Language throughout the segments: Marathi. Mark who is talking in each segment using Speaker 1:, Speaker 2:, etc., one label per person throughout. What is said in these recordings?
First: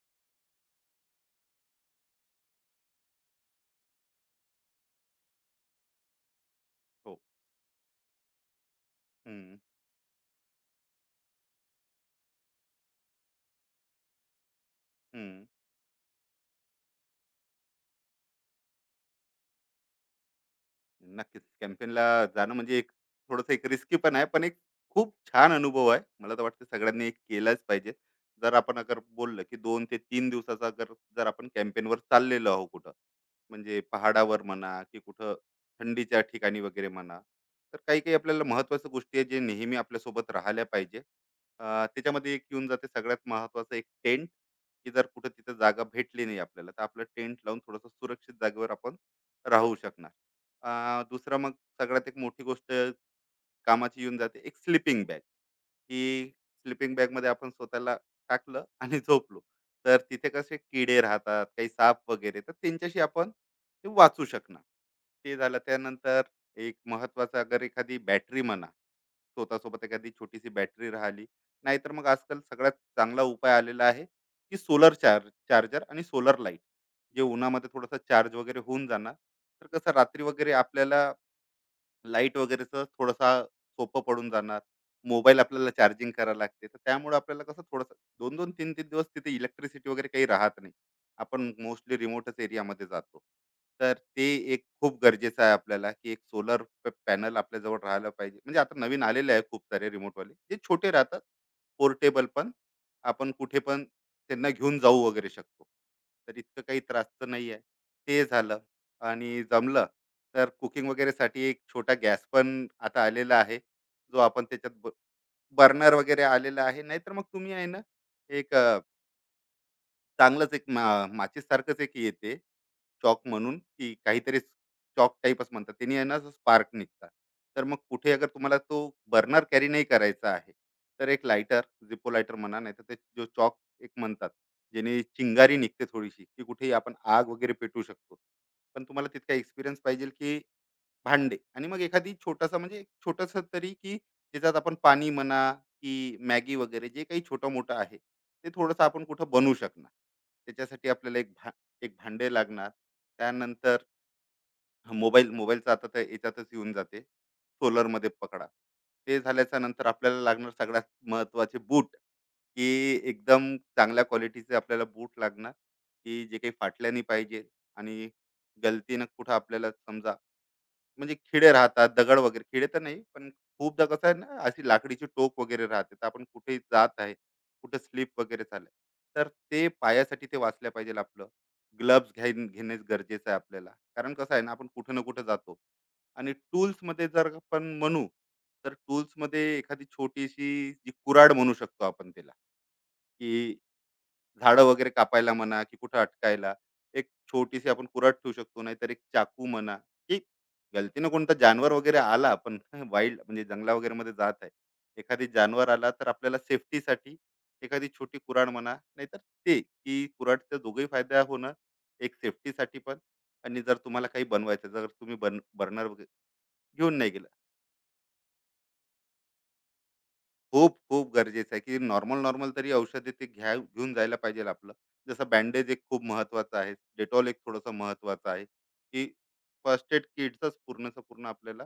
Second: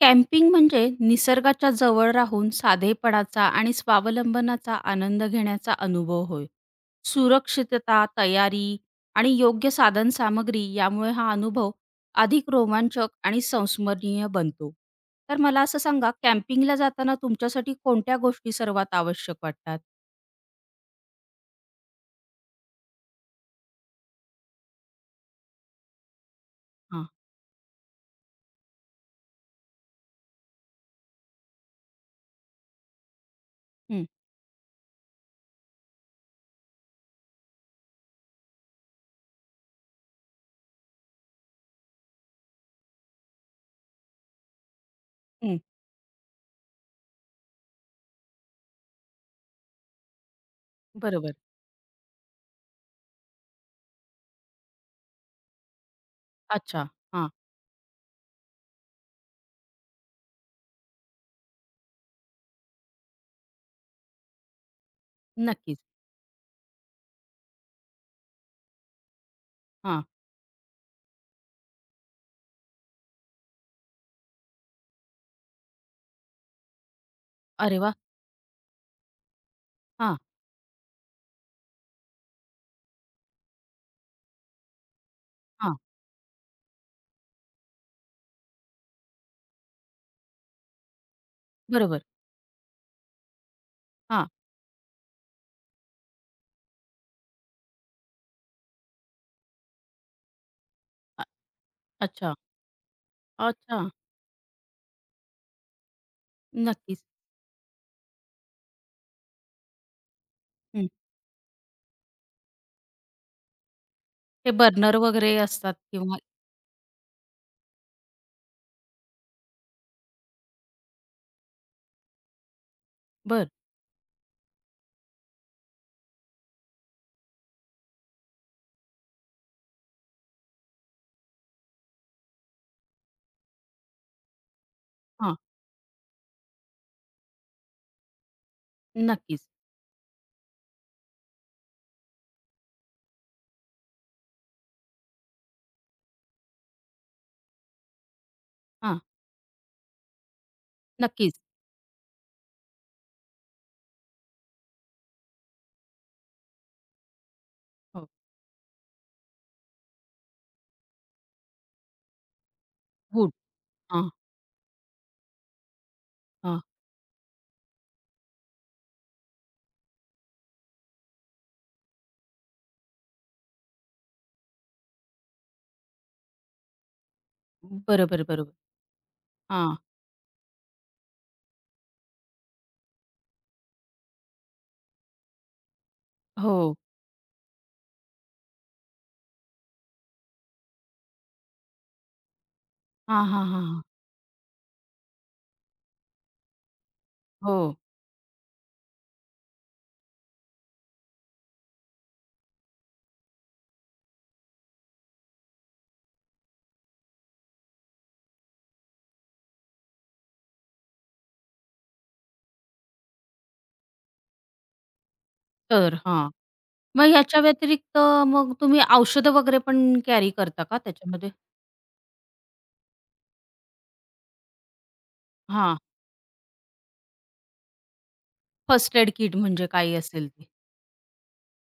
Speaker 1: कॅम्पिंग म्हणजे निसर्गाच्या जवळ राहून साधेपणाचा आणि स्वावलंबनाचा आनंद घेण्याचा अनुभव होय.
Speaker 2: हो.
Speaker 1: सुरक्षितता, तयारी आणि
Speaker 2: हं,
Speaker 1: योग्य साधन सामग्री यामुळे हा अनुभव अधिक रोमांचक आणि संस्मरणीय बनतो. तर
Speaker 2: हं.
Speaker 1: मला असं सांगा कॅम्पिंगला जाताना तुमच्यासाठी कोणत्या गोष्टी सर्वात आवश्यक वाटतात?
Speaker 2: नक्कीच. कॅम्पेनला जाणं म्हणजे एक थोडंसं एक रिस्की पण आहे, पण एक खूप छान अनुभव आहे. मला तर वाटतं सगळ्यांनी
Speaker 1: हां.
Speaker 2: एक केलाच पाहिजे. जर आपण अगर बोललं, की 2 ते तीन दिवसाचा अगर जर आपण कॅम्पेनवर चाललेलो आहोत कुठं, म्हणजे
Speaker 1: हं,
Speaker 2: पहाडावर म्हणा की कुठं थंडीच्या ठिकाणी वगैरे म्हणा, तर काही-काही आपल्याला महत्त्वाच्या गोष्टी आहेत, जे नेहमी आपल्यासोबत राहिल्या पाहिजे. अ, त्याच्यामध्ये एक येऊन जाते सगळ्यात महत्त्वाचं, एक टेंट, की जर कुठं तिथं
Speaker 1: हं.
Speaker 2: जागा भेटली नाही आपल्याला, तर आपलं टेंट लावून थोडंसं सुरक्षित जागेवर आपण राहू शकणार.
Speaker 1: बरोबर.
Speaker 2: दुसरं मग सगळ्यात एक मोठी गोष्ट कामाची येऊन जाते, एक स्लिपिंग बॅग, की
Speaker 1: अच्छा.
Speaker 2: स्लिपिंग बॅग
Speaker 1: हां.
Speaker 2: मध्ये आपण स्वतःला टाकलं आणि झोपलो, तर तिथे कसे किडे राहतात, काही साप वगैरे, तर त्यांच्याशी आपण ते वाचू शकणार. ते झालं.
Speaker 1: नक्कीच.
Speaker 2: त्यानंतर एक महत्वाचं, अगर एखादी बॅटरी म्हणा, स्वतःसोबत
Speaker 1: हां.
Speaker 2: एखादी छोटीशी बॅटरी राहिली, नाहीतर मग आजकाल सगळ्यात चांगला उपाय आलेला आहे, की सोलर चार्जर आणि सोलर लाईट, जे उन्हामध्ये
Speaker 1: अरे वाह!
Speaker 2: थोडासा चार्ज वगैरे होऊन जाणार. तर कसं
Speaker 1: हां,
Speaker 2: रात्री वगैरे आपल्याला लाईट वगैरेचं थोडासा सोपं पडून जाणार. मोबाईल आपल्याला
Speaker 1: हां.
Speaker 2: चार्जिंग करायला लागते, तर त्यामुळे आपल्याला कसं थोडंसं, दोन दोन तीन तीन दिवस तिथे इलेक्ट्रिसिटी वगैरे काही राहत नाही, आपण मोस्टली
Speaker 1: बरोबर.
Speaker 2: रिमोटच एरियामध्ये जातो. तर ते
Speaker 1: हां.
Speaker 2: एक खूप गरजेचं आहे आपल्याला, की एक सोलर पॅनल आपल्याजवळ राहायला पाहिजे. म्हणजे आता नवीन आलेले आहे खूप सारे रिमोटवाले, जे छोटे राहतात,
Speaker 1: अ
Speaker 2: पोर्टेबल
Speaker 1: अच्छा.
Speaker 2: पण, आपण कुठे पण
Speaker 1: अच्छा.
Speaker 2: त्यांना घेऊन जाऊ वगैरे शकतो. तर इतकं काही
Speaker 1: नक्कीच.
Speaker 2: त्रासचं नाही आहे. ते झालं. आणि जमलं तर कुकिंग वगैरेसाठी एक छोटा गॅस पण आता आलेला आहे, जो आपण
Speaker 1: ते
Speaker 2: त्याच्यात
Speaker 1: बर्नर वगैरे असतात
Speaker 2: बर्नर
Speaker 1: किंवा
Speaker 2: वगैरे आलेला आहे. नाहीतर मग तुम्ही आहे ना, एक चांगलंच एक माचीससारखंच एक येते, चॉक
Speaker 1: बरं.
Speaker 2: म्हणून, की काहीतरी चॉक टाईपच म्हणतात. त्यानी आहे ना स्पार्क निघतात. तर मग कुठे अगर तुम्हाला तो बर्नर कॅरी नाही करायचा आहे, तर एक लायटर, Zippo लायटर म्हणा, नाहीतर ते जो चॉक एक म्हणतात, ज्याने
Speaker 1: हां,
Speaker 2: चिंगारी निघते थोडीशी, की कुठेही आपण आग वगैरे पेटवू शकतो. पण तुम्हाला तितका
Speaker 1: नक्कीच.
Speaker 2: एक्सपिरियन्स पाहिजे, की भांडे. आणि मग एखादी छोटासा, म्हणजे एक छोटस तरी, की ज्याच्यात आपण पाणी म्हणा, की मॅगी वगैरे जे काही छोटं मोठं आहे ते थोडंसं
Speaker 1: हां,
Speaker 2: आपण कुठं बनवू शकणार, त्याच्यासाठी आपल्याला एक
Speaker 1: नक्कीच.
Speaker 2: एक भांडे लागणार. त्यानंतर मोबाईलचा आता तर याच्यातच येऊन जाते,
Speaker 1: हो,
Speaker 2: सोलरमध्ये पकडा. ते झाल्याच्या नंतर आपल्याला लागणार सगळ्यात महत्त्वाचे, बूट, की
Speaker 1: वूड.
Speaker 2: एकदम चांगल्या
Speaker 1: हां,
Speaker 2: क्वालिटीचे आपल्याला बूट लागणार, की जे काही
Speaker 1: हां.
Speaker 2: फाटल्या नाही पाहिजे. आणि गलतीनं कुठं आपल्याला समजा, म्हणजे खिडे राहतात, दगड वगैरे, खिडे तर नाही, पण खूपदा कसं आहे ना, अशी लाकडीची टोक वगैरे राहते, तर आपण कुठेही जात आहे, कुठे स्लिप
Speaker 1: बरोबर,
Speaker 2: वगैरे
Speaker 1: बरोबर.
Speaker 2: झालं, तर ते
Speaker 1: हां,
Speaker 2: पायासाठी ते वाचलं पाहिजे आपलं. ग्लव्हज घ्यायन घेणे गरजेचं आहे आपल्याला. कारण कसं आहे ना, आपण कुठं ना कुठं जातो. आणि
Speaker 1: हो.
Speaker 2: टूल्समध्ये जर आपण म्हणू, तर टूल्समध्ये एखादी छोटीशी जी कुऱ्हाड म्हणू शकतो आपण त्याला,
Speaker 1: हां,
Speaker 2: की
Speaker 1: हां, हां, हां.
Speaker 2: झाडं वगैरे कापायला म्हणा, की कुठं अटकायला, एक
Speaker 1: हो,
Speaker 2: छोटीशी आपण कुऱ्हाड ठेवू शकतो, नाहीतर एक चाकू म्हणा, की गलतीनं कोणता जानवर वगैरे आला पण, वाईल्ड, म्हणजे जंगला वगैरे मध्ये जात आहे, एखादी जानवर आला तर आपल्याला सेफ्टीसाठी एखादी छोटी कुऱ्हाड म्हणा, नाहीतर ते, की कुऱ्हाडचा दोघंही फायदा होणं, एक सेफ्टीसाठी पण, आणि जर तुम्हाला काही बनवायचं, जर तुम्ही बर्नर
Speaker 1: तर हां.
Speaker 2: घेऊन
Speaker 1: मग
Speaker 2: नाही गेला.
Speaker 1: ह्याच्या व्यतिरिक्त मग तुम्ही औषधं वगैरे पण कॅरी करता
Speaker 2: खूप
Speaker 1: का
Speaker 2: खूप
Speaker 1: त्याच्यामध्ये?
Speaker 2: गरजेचं आहे, की नॉर्मल, नॉर्मल तरी औषधे ते घ्या, घेऊन जायला पाहिजे आपलं. जसं बँडेज
Speaker 1: हां,
Speaker 2: एक खूप महत्त्वाचं आहे. डेटॉल एक थोडंसं महत्त्वाचं आहे,
Speaker 1: फर्स्ट
Speaker 2: की
Speaker 1: एड किट म्हणजे
Speaker 2: फर्स्ट
Speaker 1: काही
Speaker 2: एड
Speaker 1: असेल ते.
Speaker 2: किटचंच पूर्णचं पूर्ण आपल्याला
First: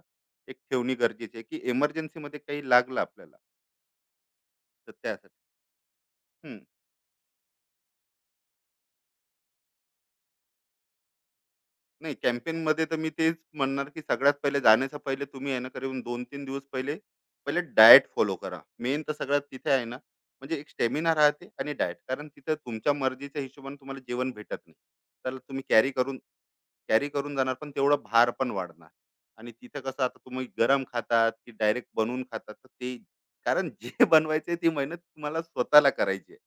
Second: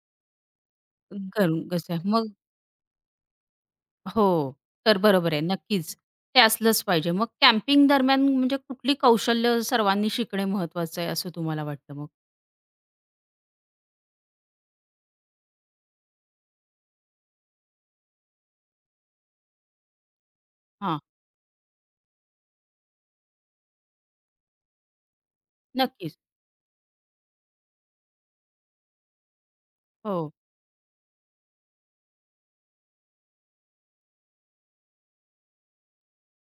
Speaker 2: एक ठेवणी गरजेची आहे,
Speaker 1: घरून
Speaker 2: की
Speaker 1: कसं मग
Speaker 2: एमर्जन्सीमध्ये काही लागलं आपल्याला,
Speaker 1: हो,
Speaker 2: तर
Speaker 1: तर बरोबर
Speaker 2: त्यासाठी.
Speaker 1: आहे. नक्कीच. ते असलंच पाहिजे. मग कॅम्पिंग दरम्यान म्हणजे कुठली कौशल्य सर्वांनी शिकणे महत्वाचं आहे असं तुम्हाला वाटतं मग?
Speaker 2: नाही, कॅम्पेन मध्ये तर मी तेच म्हणणार, की सगळ्यात पहिले, जाण्याच्या पहिले तुम्ही आहे ना, करून दोन तीन दिवस पहिले पहिले डाएट फॉलो करा, मेन तर सगळ्यात तिथे आहे ना, म्हणजे एक
Speaker 1: हां,
Speaker 2: स्टेमिना राहते, आणि डाएट, कारण तिथं तुमच्या मर्जीच्या हिशोबाने तुम्हाला जेवण भेटत नाही. तर तुम्ही कॅरी
Speaker 1: नक्कीच.
Speaker 2: करून कॅरी करून जाणार, पण तेवढा भार पण वाढणार. आणि तिथं कसं, आता
Speaker 1: हो.
Speaker 2: तुम्ही गरम खातात की डायरेक्ट बनवून खातात, तर ते, कारण जे बनवायचे, ती मेहनत तुम्हाला स्वतःला करायची आहे.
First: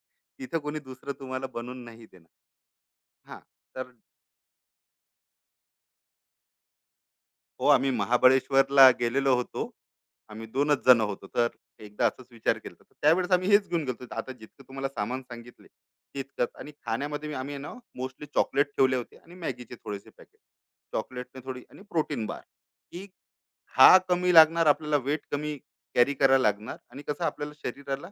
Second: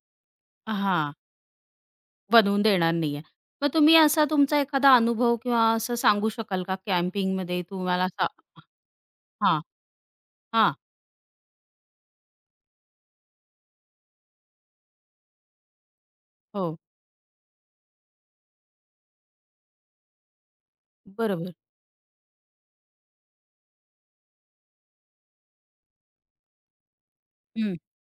Speaker 2: तिथं कोणी दुसरं
Speaker 1: हां,
Speaker 2: तुम्हाला बनवून नाही देणार.
Speaker 1: बनवून देणार नाहीये.
Speaker 2: हा.
Speaker 1: मग
Speaker 2: तर
Speaker 1: तुम्ही असा तुमचा एखादा अनुभव किंवा असं सांगू शकाल का कॅम्पिंगमध्ये
Speaker 2: हो, आम्ही
Speaker 1: तुम्हाला असा
Speaker 2: महाबळेश्वरला गेलेलो
Speaker 1: हां,
Speaker 2: होतो. आम्ही
Speaker 1: हां.
Speaker 2: 2च जण होतो. तर एकदा असंच विचार केला, तर त्यावेळेस आम्ही हेच घेऊन गेलो, आता जितकं तुम्हाला सामान सांगितले तितकंच. आणि
Speaker 1: हो,
Speaker 2: खाण्यामध्ये आम्ही आहे ना, मोस्टली चॉकलेट ठेवले होते, आणि मॅगीचे थोडेसे पॅकेट. चॉकलेटने
Speaker 1: बरोबर.
Speaker 2: थोडी, आणि प्रोटीन बार. ही, हा कमी लागणार आपल्याला, वेट कमी कॅरी करायला लागणार, आणि कसं आपल्याला
Speaker 1: हं,
Speaker 2: शरीराला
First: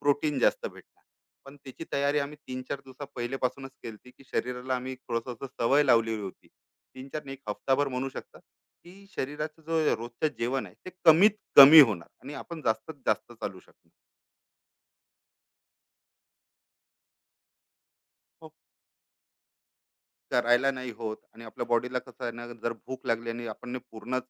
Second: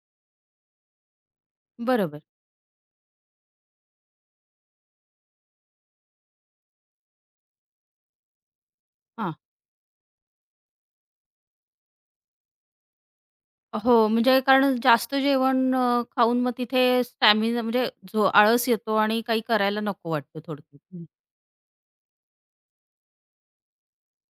Speaker 2: प्रोटीन जास्त भेटणार. पण त्याची तयारी
Speaker 1: बरोबर.
Speaker 2: आम्ही 3-4 दिवसा पहिलेपासूनच केली, की शरीराला आम्ही थोडस असं सवय लावलेली होती. तीन चार नाही, एक हफ्ताभर म्हणू शकता, की
Speaker 1: हां.
Speaker 2: शरीराचं जो रोजचं जेवण आहे, ते कमीत कमी होणार, आणि आपण जास्तीत जास्त चालू शकणार.
Speaker 1: हो, म्हणजे कारण जास्त जेवण खाऊन मग तिथे स्टॅमिना म्हणजे झो
Speaker 2: हो,
Speaker 1: आळस येतो आणि काही करायला नको वाटतं
Speaker 2: करायला
Speaker 1: थोडक्यात.
Speaker 2: नाही
Speaker 1: हं.
Speaker 2: होत, आणि आपल्या बॉडीला कसं आहे ना, जर भूक लागली, आणि आपण ने पूर्णच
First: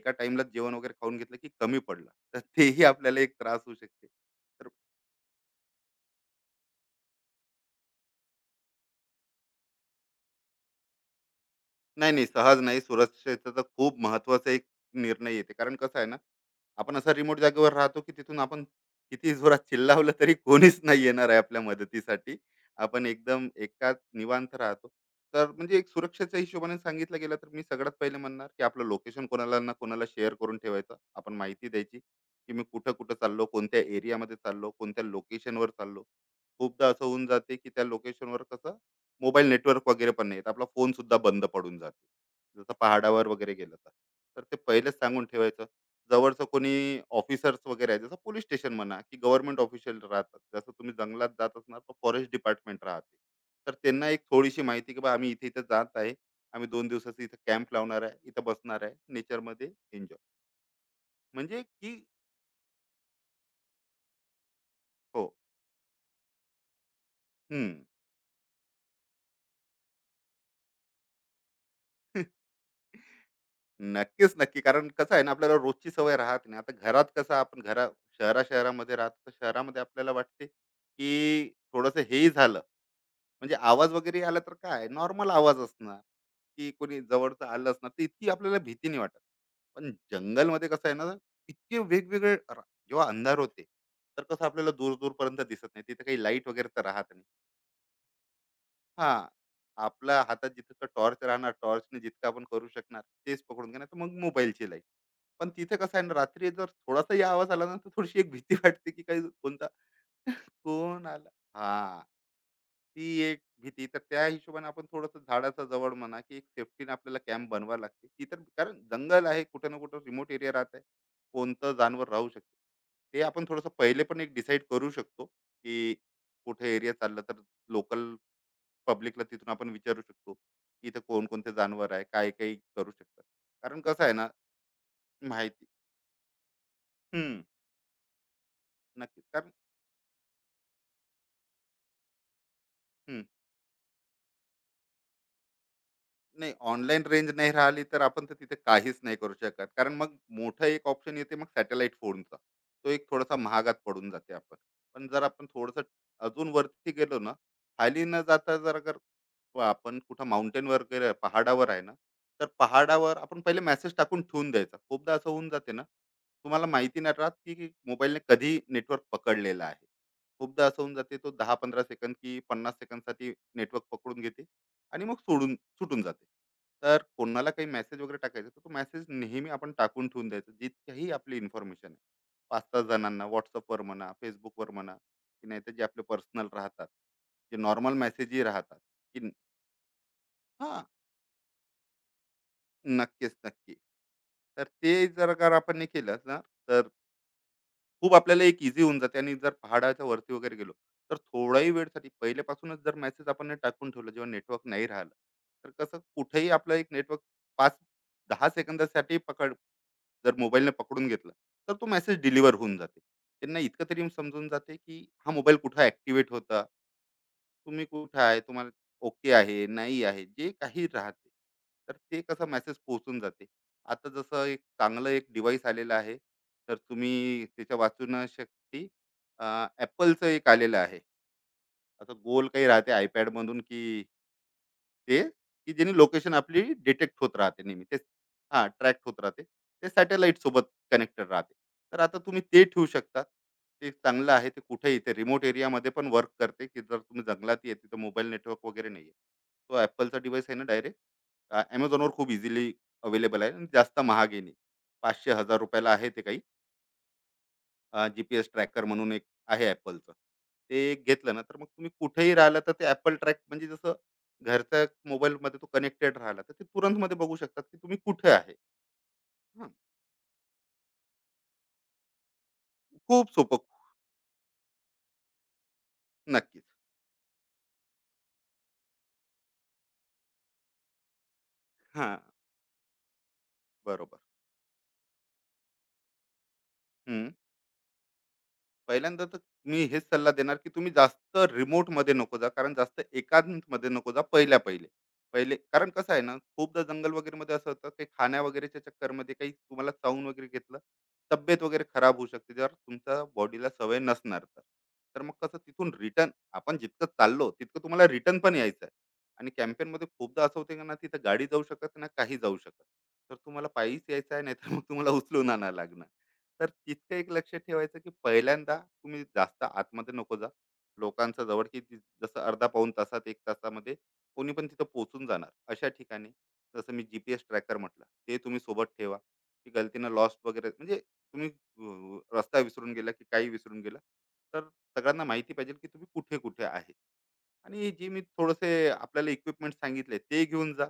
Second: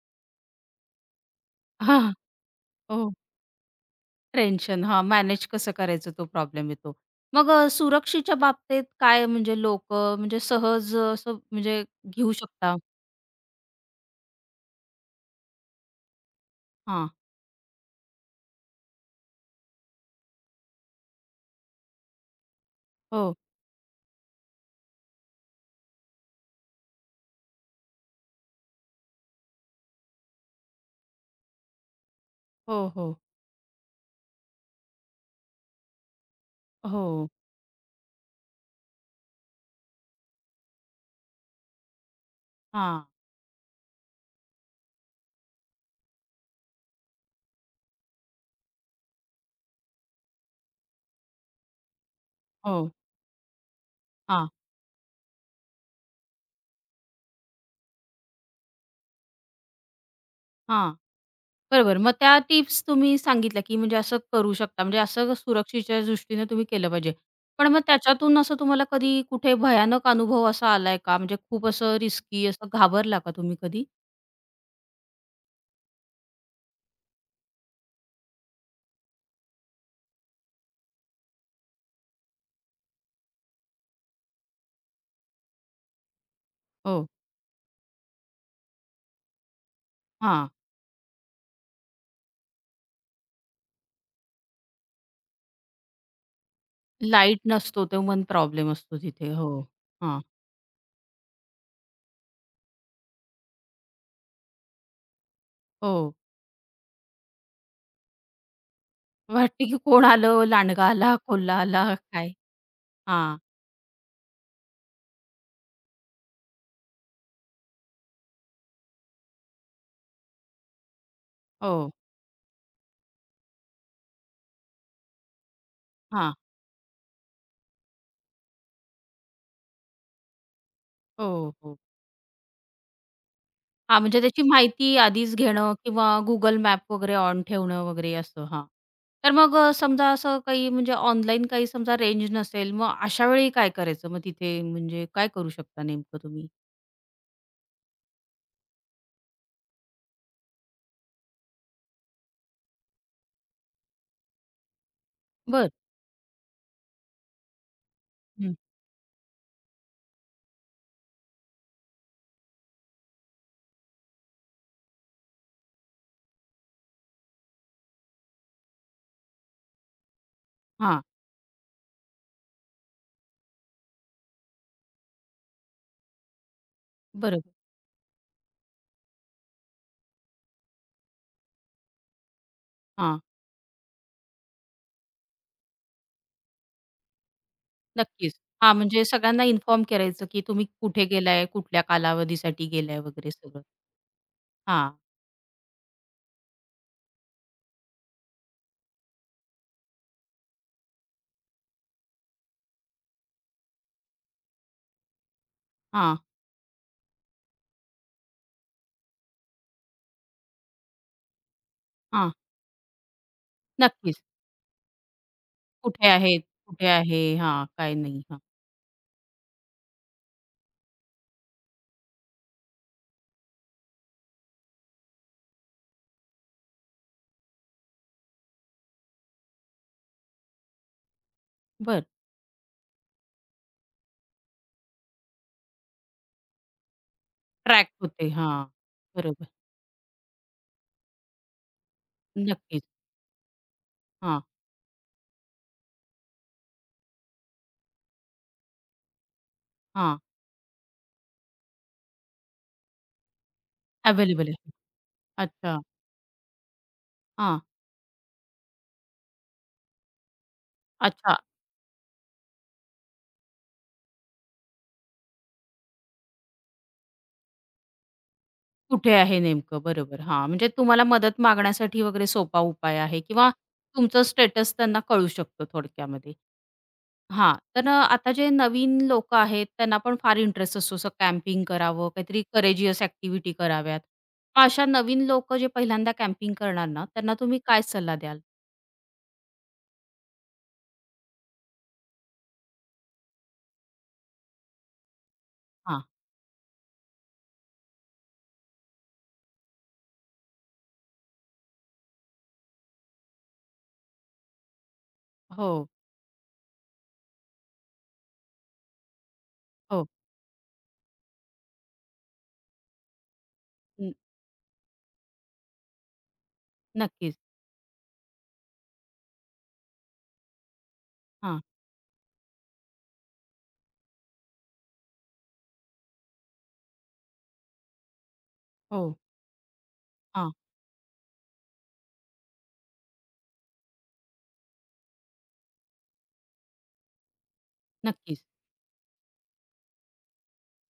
Speaker 2: एका टाइमला जेवण वगैरे खाऊन घेतलं, की कमी पडलं,
Speaker 1: हां,
Speaker 2: तर तेही
Speaker 1: हो.
Speaker 2: आपल्याला एक त्रास होऊ शकते.
Speaker 1: टेन्शन हां, मॅनेज कसं करायचं तो प्रॉब्लेम येतो. मग सुरक्षेच्या बाबतीत काय म्हणजे लोकं म्हणजे सहज असं म्हणजे
Speaker 2: नाही, नाही.
Speaker 1: घेऊ
Speaker 2: सहज
Speaker 1: शकता?
Speaker 2: नाही. सुरक्षेचं तर खूप महत्त्वाचा एक निर्णय येते. कारण कसं आहे ना, आपण
Speaker 1: हां,
Speaker 2: असा रिमोट जागेवर राहतो, की तिथून आपण किती जोरात चिल्लावलं तरी कोणीच नाही येणार आहे आपल्या मदतीसाठी. आपण
Speaker 1: हो.
Speaker 2: एकदम एकाच निवांत राहतो. तर म्हणजे एक सुरक्षेच्या हिशोबाने सांगितलं गेलं तर मी सगळ्यात पहिले म्हणणार, की आपलं लोकेशन कोणाला ना कोणाला शेअर करून ठेवायचं. आपण माहिती द्यायची, की मी
Speaker 1: हो, हो.
Speaker 2: कुठं-कुठं चाललो, कोणत्या एरियामध्ये चाललो, कोणत्या लोकेशनवर चाललो. खूपदा असं
Speaker 1: हो.
Speaker 2: होऊन जाते, की त्या लोकेशनवर कसं मोबाईल नेटवर्क वगैरे पण नाही, आपला फोन सुद्धा बंद पडून जातो. जसं
Speaker 1: हां.
Speaker 2: पहाडावर वगैरे गेलं तर. तर ते पहिलेच सांगून ठेवायचं. जवळचं कोणी ऑफिसर्स वगैरे आहे, जसं पोलीस स्टेशन म्हणा, की गव्हर्नमेंट ऑफिशियल राहतात. जसं तुम्ही जंगलात जात असणार, तर फॉरेस्ट डिपार्टमेंट
Speaker 1: हो.
Speaker 2: राहते. तर त्यांना एक
Speaker 1: हां,
Speaker 2: थोडीशी माहिती, की बा आम्ही इथे-इथे जात आहे. आम्ही 2 दिवसाचा इथे कॅम्प लावणार आहे. इथं बसणार आहे. नेचरमध्ये एन्जॉय.
Speaker 1: हां.
Speaker 2: म्हणजे
Speaker 1: बरोबर.
Speaker 2: की.
Speaker 1: मग त्या टिप्स तुम्ही सांगितल्या, की म्हणजे असं करू शकता. म्हणजे
Speaker 2: हो.
Speaker 1: असं सुरक्षेच्या दृष्टीने तुम्ही केलं पाहिजे. पण
Speaker 2: हं.
Speaker 1: मग त्याच्यातून असं तुम्हाला कधी कुठे भयानक अनुभव असा आलाय का? म्हणजे खूप असं रिस्की असं घाबरला का तुम्ही कधी?
Speaker 2: नक्कीच, नक्की. कारण कसं आहे ना, आपल्याला रोजची सवय राहत नाही. आता घरात कसं, आपण शहरा-शहरामध्ये राहतो, तर शहरामध्ये आपल्याला वाटते, की थोडंसं हेही झालं, म्हणजे आवाज वगैरे आला तर काय, नॉर्मल आवाज असणार, की कोणी
Speaker 1: हो.
Speaker 2: जवळचं आलं असणार, तर इतकी आपल्याला भीती नाही वाटत. पण
Speaker 1: हां.
Speaker 2: जंगलमध्ये कसं आहे ना, इतके वेगवेगळे जेव्हा अंधार होते, तर कसं आपल्याला दूर-दूरपर्यंत दिसत नाही. तिथे काही लाईट वगैरे तर राहत नाही.
Speaker 1: लाईट नसतो तो पण प्रॉब्लेम असतो
Speaker 2: हा,
Speaker 1: तिथे. हो. हां.
Speaker 2: आपल्या हातात जितकं टॉर्च राहणार, टॉर्चने जितकं आपण करू शकणार, तेच पकडून घेणार, तर मग मोबाईलची लाईट. पण तिथे कसं आहे ना,
Speaker 1: हो.
Speaker 2: रात्री जर थोडासाही आवाज आला ना, तर थोडीशी एक भीती वाटते, की काही
Speaker 1: वाटते
Speaker 2: कोणता
Speaker 1: की कोण आलं? लांडगा
Speaker 2: कोण
Speaker 1: आला,
Speaker 2: आला.
Speaker 1: कोल्हा आला,
Speaker 2: हा,
Speaker 1: काय?
Speaker 2: ती
Speaker 1: हां.
Speaker 2: एक भीती. तर त्या हिशोबाने आपण थोडंसं झाडाचा जवळ म्हणा, की एक सेफ्टीने आपल्याला कॅम्प बनवा लागते. ती तर, कारण जंगल आहे, कुठं ना कुठं रिमोट एरिया राहत आहे, कोणतं
Speaker 1: हो.
Speaker 2: जानवर राहू शकते. ते आपण थोडंसं पहिले पण एक डिसाईड करू शकतो, की
Speaker 1: हां.
Speaker 2: कुठे एरिया चाललं, तर लोकल पब्लिकला तिथून आपण विचारू शकतो, की इथं कोणकोणते
Speaker 1: हो, हो.
Speaker 2: जानवर आहे, काय काय करू शकतात. कारण
Speaker 1: हां,
Speaker 2: कसं आहे
Speaker 1: म्हणजे
Speaker 2: ना,
Speaker 1: त्याची माहिती आधीच
Speaker 2: माहिती.
Speaker 1: घेणं किंवा Google मॅप वगैरे
Speaker 2: हम्म
Speaker 1: ऑन ठेवणं वगैरे असं, हां.
Speaker 2: नक्कीच,
Speaker 1: तर
Speaker 2: कारण.
Speaker 1: मग समजा असं काही म्हणजे ऑनलाईन काही समजा रेंज नसेल, मग
Speaker 2: हम्म
Speaker 1: अशा वेळी काय करायचं? मग तिथे म्हणजे काय करू शकता नेमकं तुम्ही?
Speaker 2: नाही, ऑनलाईन रेंज नाही राहिली तर आपण तर तिथे काहीच नाही करू शकत, कारण मग मोठं एक ऑप्शन येते, मग सॅटेलाइट फोनचा. तो एक थोडासा महागात पडून जाते आपण. पण जर आपण
Speaker 1: बरं.
Speaker 2: थोडंसं अजून वरती गेलो ना, खाली न
Speaker 1: हं.
Speaker 2: जाता, जर अगर आपण कुठं माउंटेन वगैरे पहाडावर आहे ना, तर पहाडावर आपण पहिले मेसेज टाकून ठेवून द्यायचा. खूपदा असं होऊन जाते ना, तुम्हाला माहिती नाही राहत, की मोबाईलने कधी नेटवर्क पकडलेलं आहे. खूपदा असं होऊन
Speaker 1: हां,
Speaker 2: जाते, तो 10-15 सेकंद, की 50 सेकंदसाठी नेटवर्क पकडून घेते, आणि मग सोडून सुटून जाते. तर कोणाला
Speaker 1: बरोबर.
Speaker 2: काही मेसेज वगैरे टाकायचा, तर तो मेसेज नेहमी आपण टाकून ठेवून द्यायचा, जितकीही आपली इन्फॉर्मेशन आहे, पाच सहा
Speaker 1: हां,
Speaker 2: जणांना व्हॉट्सअपवर म्हणा, फेसबुकवर म्हणा, की नाही तर जे आपले पर्सनल राहतात, जे नॉर्मल
Speaker 1: नक्कीच.
Speaker 2: मेसेजही
Speaker 1: हां,
Speaker 2: राहतात,
Speaker 1: म्हणजे
Speaker 2: की,
Speaker 1: सगळ्यांना इन्फॉर्म करायचं, की तुम्ही
Speaker 2: हां,
Speaker 1: कुठे गेलाय, कुठल्या कालावधीसाठी गेलाय वगैरे
Speaker 2: नक्कीच,
Speaker 1: सगळं.
Speaker 2: नक्की. तर ते
Speaker 1: हां,
Speaker 2: जर का आपण नाही केलं ना, तर खूप आपल्याला एक इझी होऊन जाते. आणि जर पहाडाच्या वरती वगैरे गेलो, तर थोडाही वेळसाठी पहिल्यापासूनच जर मेसेज आपण ने टाकून ठेवला, जेव्हा नेटवर्क नाही राहिलं, तर कसं
Speaker 1: हां,
Speaker 2: कुठेही आपलं एक नेटवर्क, 5-10 सेकंदासाठी पकड, जर मोबाईलने पकडून घेतला, तर तो मेसेज
Speaker 1: हां.
Speaker 2: डिलिव्हर होऊन जाते, त्यांना इतकं तरी
Speaker 1: नक्कीच.
Speaker 2: समजून जाते, की हा मोबाईल कुठं
Speaker 1: कुठे
Speaker 2: ऍक्टिव्हेट
Speaker 1: आहेत,
Speaker 2: होता,
Speaker 1: कुठे आहे? हां,
Speaker 2: तुम्ही
Speaker 1: काय
Speaker 2: कुठं
Speaker 1: नाही. हां,
Speaker 2: आहे, तुम्हाला ओके आहे, नाही आहे, जे काही राहते, तर ते कसं मेसेज पोहोचून जाते. आता जसं एक चांगलं एक डिव्हाइस आलेलं आहे, तर तुम्ही त्याच्या वाचण्यासाठी, अ, Appleचं एक आलेलं आहे.
Speaker 1: बरं.
Speaker 2: असं गोल काही राहते, iPadमधून, की ते, की ज्याने लोकेशन आपली डिटेक्ट होत राहते नेहमी.
Speaker 1: ट्रॅक
Speaker 2: तेच,
Speaker 1: होते. हां,
Speaker 2: हां, ट्रॅक होत राहते.
Speaker 1: बरोबर.
Speaker 2: ते सॅटेलाइटसोबत कनेक्टेड राहते. तर आता तुम्ही ते
Speaker 1: नक्कीच.
Speaker 2: ठेवू शकता. ते चांगलं
Speaker 1: हां.
Speaker 2: आहे. ते कुठेही ते रिमोट एरियामध्ये पण वर्क करते, की जर तुम्ही जंगलात आहे, तिथं मोबाईल नेटवर्क वगैरे नाहीये. तो Appleचा
Speaker 1: हां,
Speaker 2: डिव्हाइस आहे ना, डायरेक्ट Amazonवर खूप इझिली अवेलेबल आहे, आणि जास्त महागही
Speaker 1: अवेलेबल
Speaker 2: नाही.
Speaker 1: आहे.
Speaker 2: ₹500-1000
Speaker 1: अच्छा.
Speaker 2: ला आहे ते काही.
Speaker 1: हां.
Speaker 2: जीपीएस ट्रॅकर म्हणून एक आहे ऍपलचं. ते घेतलं
Speaker 1: अच्छा.
Speaker 2: ना, तर मग तुम्ही कुठेही राहिला, तर ते ऍपल ट्रॅक, म्हणजे जसं घरच्या mobile मध्ये तो कनेक्टेड राहिला, तर ते तुरंत मध्ये बघू शकतात, की तुम्ही कुठे आहे.
Speaker 1: कुठे आहे
Speaker 2: हं,
Speaker 1: नेमकं? बरोबर. हां, म्हणजे तुम्हाला मदत मागण्यासाठी वगैरे सोपा उपाय आहे
Speaker 2: खूप
Speaker 1: किंवा
Speaker 2: सोपं, खूप-.
Speaker 1: तुमचं स्टेटस त्यांना कळू शकतो थोडक्यामध्ये.
Speaker 2: नक्कीच.
Speaker 1: हां, तर आता जे नवीन लोकं आहेत त्यांना पण फार इंटरेस्ट असतो असं कॅम्पिंग
Speaker 2: हा,
Speaker 1: करावं, काहीतरी करेजियस ॲक्टिव्हिटी कराव्यात.
Speaker 2: बरोबर.
Speaker 1: मग अशा नवीन लोकं जे पहिल्यांदा कॅम्पिंग करणार ना,
Speaker 2: हम्म
Speaker 1: त्यांना तुम्ही काय सल्ला द्याल?
Speaker 2: पहिल्यांदा तर मी हेच सल्ला देणार, की तुम्ही जास्त रिमोट मध्ये नको जा, कारण जास्त एकांत मध्ये नको जा, पहिल्या पहिले पहिले कारण
Speaker 1: हां.
Speaker 2: कसं आहे ना, खूपदा जंगल वगैरे मध्ये असं होतं, काही खाण्या वगैरेच्या चक्करमध्ये काही तुम्हाला चावून वगैरे घेतलं, तब्येत वगैरे खराब होऊ शकते, जर तुमच्या बॉडीला सवय नसणार तर. तर मग कसं
Speaker 1: हो,
Speaker 2: तिथून रिटर्न, आपण जितकं चाललो तितकं तुम्हाला रिटर्न पण यायचं आहे. आणि कॅम्पेन मध्ये
Speaker 1: हो.
Speaker 2: खूपदा असं होते ना, तिथं गाडी जाऊ शकत ना, काही जाऊ शकत, तर तुम्हाला पायीच
Speaker 1: न
Speaker 2: यायचं आहे, नाही तर मग तुम्हाला उचलून आणायला लागणार. तर तितकं एक
Speaker 1: नक्कीच.
Speaker 2: लक्ष ठेवायचं, की पहिल्यांदा तुम्ही जास्त आतमध्ये नको जा, लोकांचं
Speaker 1: हां.
Speaker 2: जवळ, की ती- जसं अर्धा पाऊण तासात, एक तासामध्ये कोणी पण तिथं पोहोचून जाणार अशा ठिकाणी. जसं मी जीपीएस ट्रॅकर म्हटलं, ते तुम्ही सोबत ठेवा,
Speaker 1: हो.
Speaker 2: की गलतीनं लॉस्ट
Speaker 1: हां.
Speaker 2: वगैरे, म्हणजे तुम्ही रस्ता विसरून गेला, की काही विसरून गेला, तर सगळ्यांना माहिती पाहिजे, की तुम्ही कुठे कुठे आहे. आणि जी मी
Speaker 1: नक्कीच.
Speaker 2: थोडेसे आपल्याला इक्विपमेंट सांगितले, ते घेऊन जा.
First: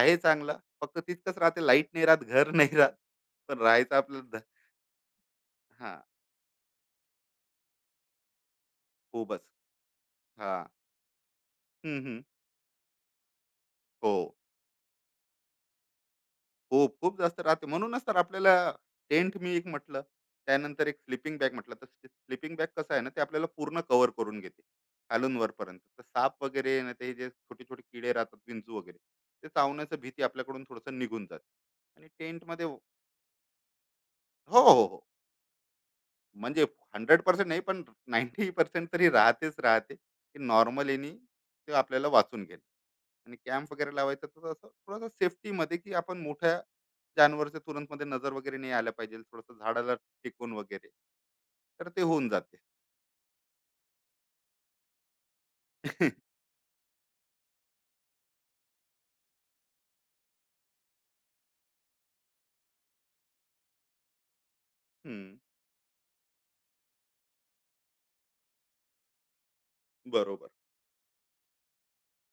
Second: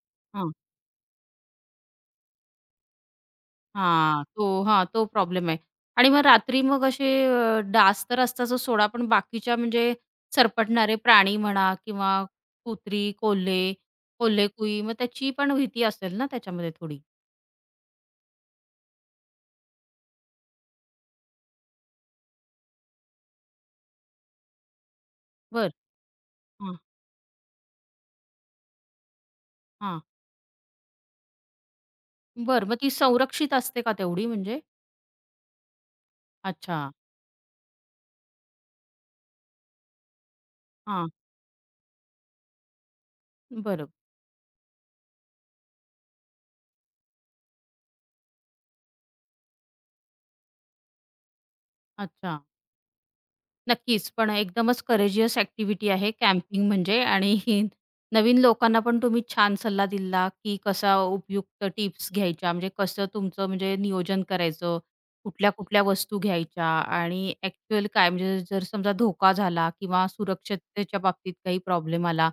Speaker 2: आहे
Speaker 1: हां.
Speaker 2: चांगला. फक्त तितकंच राहते, लाईट नाही राहत, घर नाही राहत, पण राहायचं आपलं
Speaker 1: हां, तो हां, तो प्रॉब्लेम आहे.
Speaker 2: हा.
Speaker 1: आणि मग रात्री मग असे डास तर असतातच सोडा, पण
Speaker 2: खूपच.
Speaker 1: बाकीच्या म्हणजे
Speaker 2: हां.
Speaker 1: सरपटणारे प्राणी म्हणा
Speaker 2: हं,
Speaker 1: किंवा
Speaker 2: हं.
Speaker 1: कुत्री, कोल्हे,
Speaker 2: हो.
Speaker 1: कोल्हे कुई मग त्याची पण भीती असेल ना त्याच्यामध्ये
Speaker 2: खूप,
Speaker 1: थोडी?
Speaker 2: खूप जास्त राहते. म्हणूनच तर आपल्याला टेंट मी एक म्हटलं. त्यानंतर एक स्लिपिंग बॅग म्हटलं. तर स्लीपिंग बॅग कसं आहे ना, ते आपल्याला पूर्ण कव्हर करून घेते, खालून
Speaker 1: बर,
Speaker 2: वरपर्यंत. तर साप
Speaker 1: हां,
Speaker 2: वगैरे ना, ते जे छोटे-छोटे किडे राहतात, विंचू वगैरे, ते चावण्याची
Speaker 1: हां.
Speaker 2: भीती आपल्याकडून थोडंसं निघून जाते. आणि टेंटमध्ये.
Speaker 1: बरं, मग ती संरक्षित असते का तेवढी
Speaker 2: हो,
Speaker 1: म्हणजे?
Speaker 2: हो, हो. म्हणजे
Speaker 1: अच्छा.
Speaker 2: 100% नाही, पण 90% तरी राहतेच राहते, की नॉर्मल
Speaker 1: हां,
Speaker 2: यानी ते आपल्याला वाचून घेणं. आणि कॅम्प
Speaker 1: बरं.
Speaker 2: वगैरे लावायचं तर असं थोडंसं safety मध्ये, की आपण मोठ्या जानवरच्या तुरंत मध्ये नजर वगैरे नाही आल्या पाहिजे, थोडंसं झाडाला टिकून वगैरे, तर ते होऊन
Speaker 1: अच्छा.
Speaker 2: जाते.
Speaker 1: नक्कीच. पण एकदमच करेजियस ॲक्टिव्हिटी आहे कॅम्पिंग म्हणजे आणि ही नवीन लोकांना पण तुम्ही छान सल्ला दिला, की कसा उपयुक्त टिप्स घ्यायच्या, म्हणजे कसं तुमचं म्हणजे नियोजन करायचं,
Speaker 2: हम्म,
Speaker 1: कुठल्या-कुठल्या वस्तू घ्यायच्या आणि ॲक्चुअल काय म्हणजे जर समजा धोका झाला किंवा
Speaker 2: बरोबर
Speaker 1: सुरक्षिततेच्या बाबतीत काही प्रॉब्लेम आला,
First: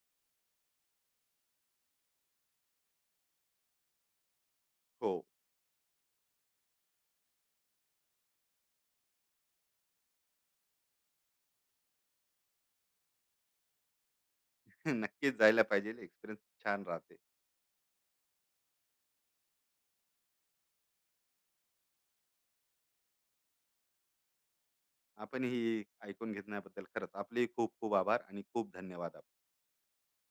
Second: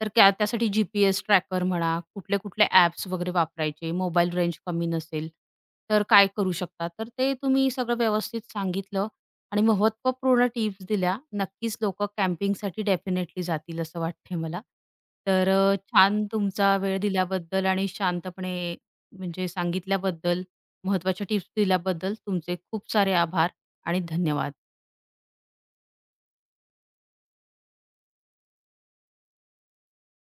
Speaker 1: तर त्या त्यासाठी GPS ट्रॅकर म्हणा, कुठले-कुठले ॲप्स वगैरे वापरायचे, मोबाईल रेंज कमी
Speaker 2: हो.
Speaker 1: नसेल, तर काय करू शकता? तर ते तुम्ही सगळं व्यवस्थित सांगितलं. आणि महत्त्वपूर्ण टिप्स दिल्या. नक्कीच लोकं कॅम्पिंगसाठी डेफिनेटली जातील असं वाटतंय मला.
Speaker 2: नक्कीच
Speaker 1: तर
Speaker 2: जायला पाहिजे,
Speaker 1: छान
Speaker 2: एक्सपिरियन्स
Speaker 1: तुमचा
Speaker 2: छान
Speaker 1: वेळ
Speaker 2: राहते.
Speaker 1: दिल्याबद्दल आणि शांतपणे म्हणजे सांगितल्याबद्दल, महत्त्वाच्या टिप्स दिल्याबद्दल तुमचे खूप सारे आभार आणि धन्यवाद.
Speaker 2: आपण ही ऐकून घेतल्याबद्दल खरंच आपले खूप खूप आभार आणि खूप धन्यवाद.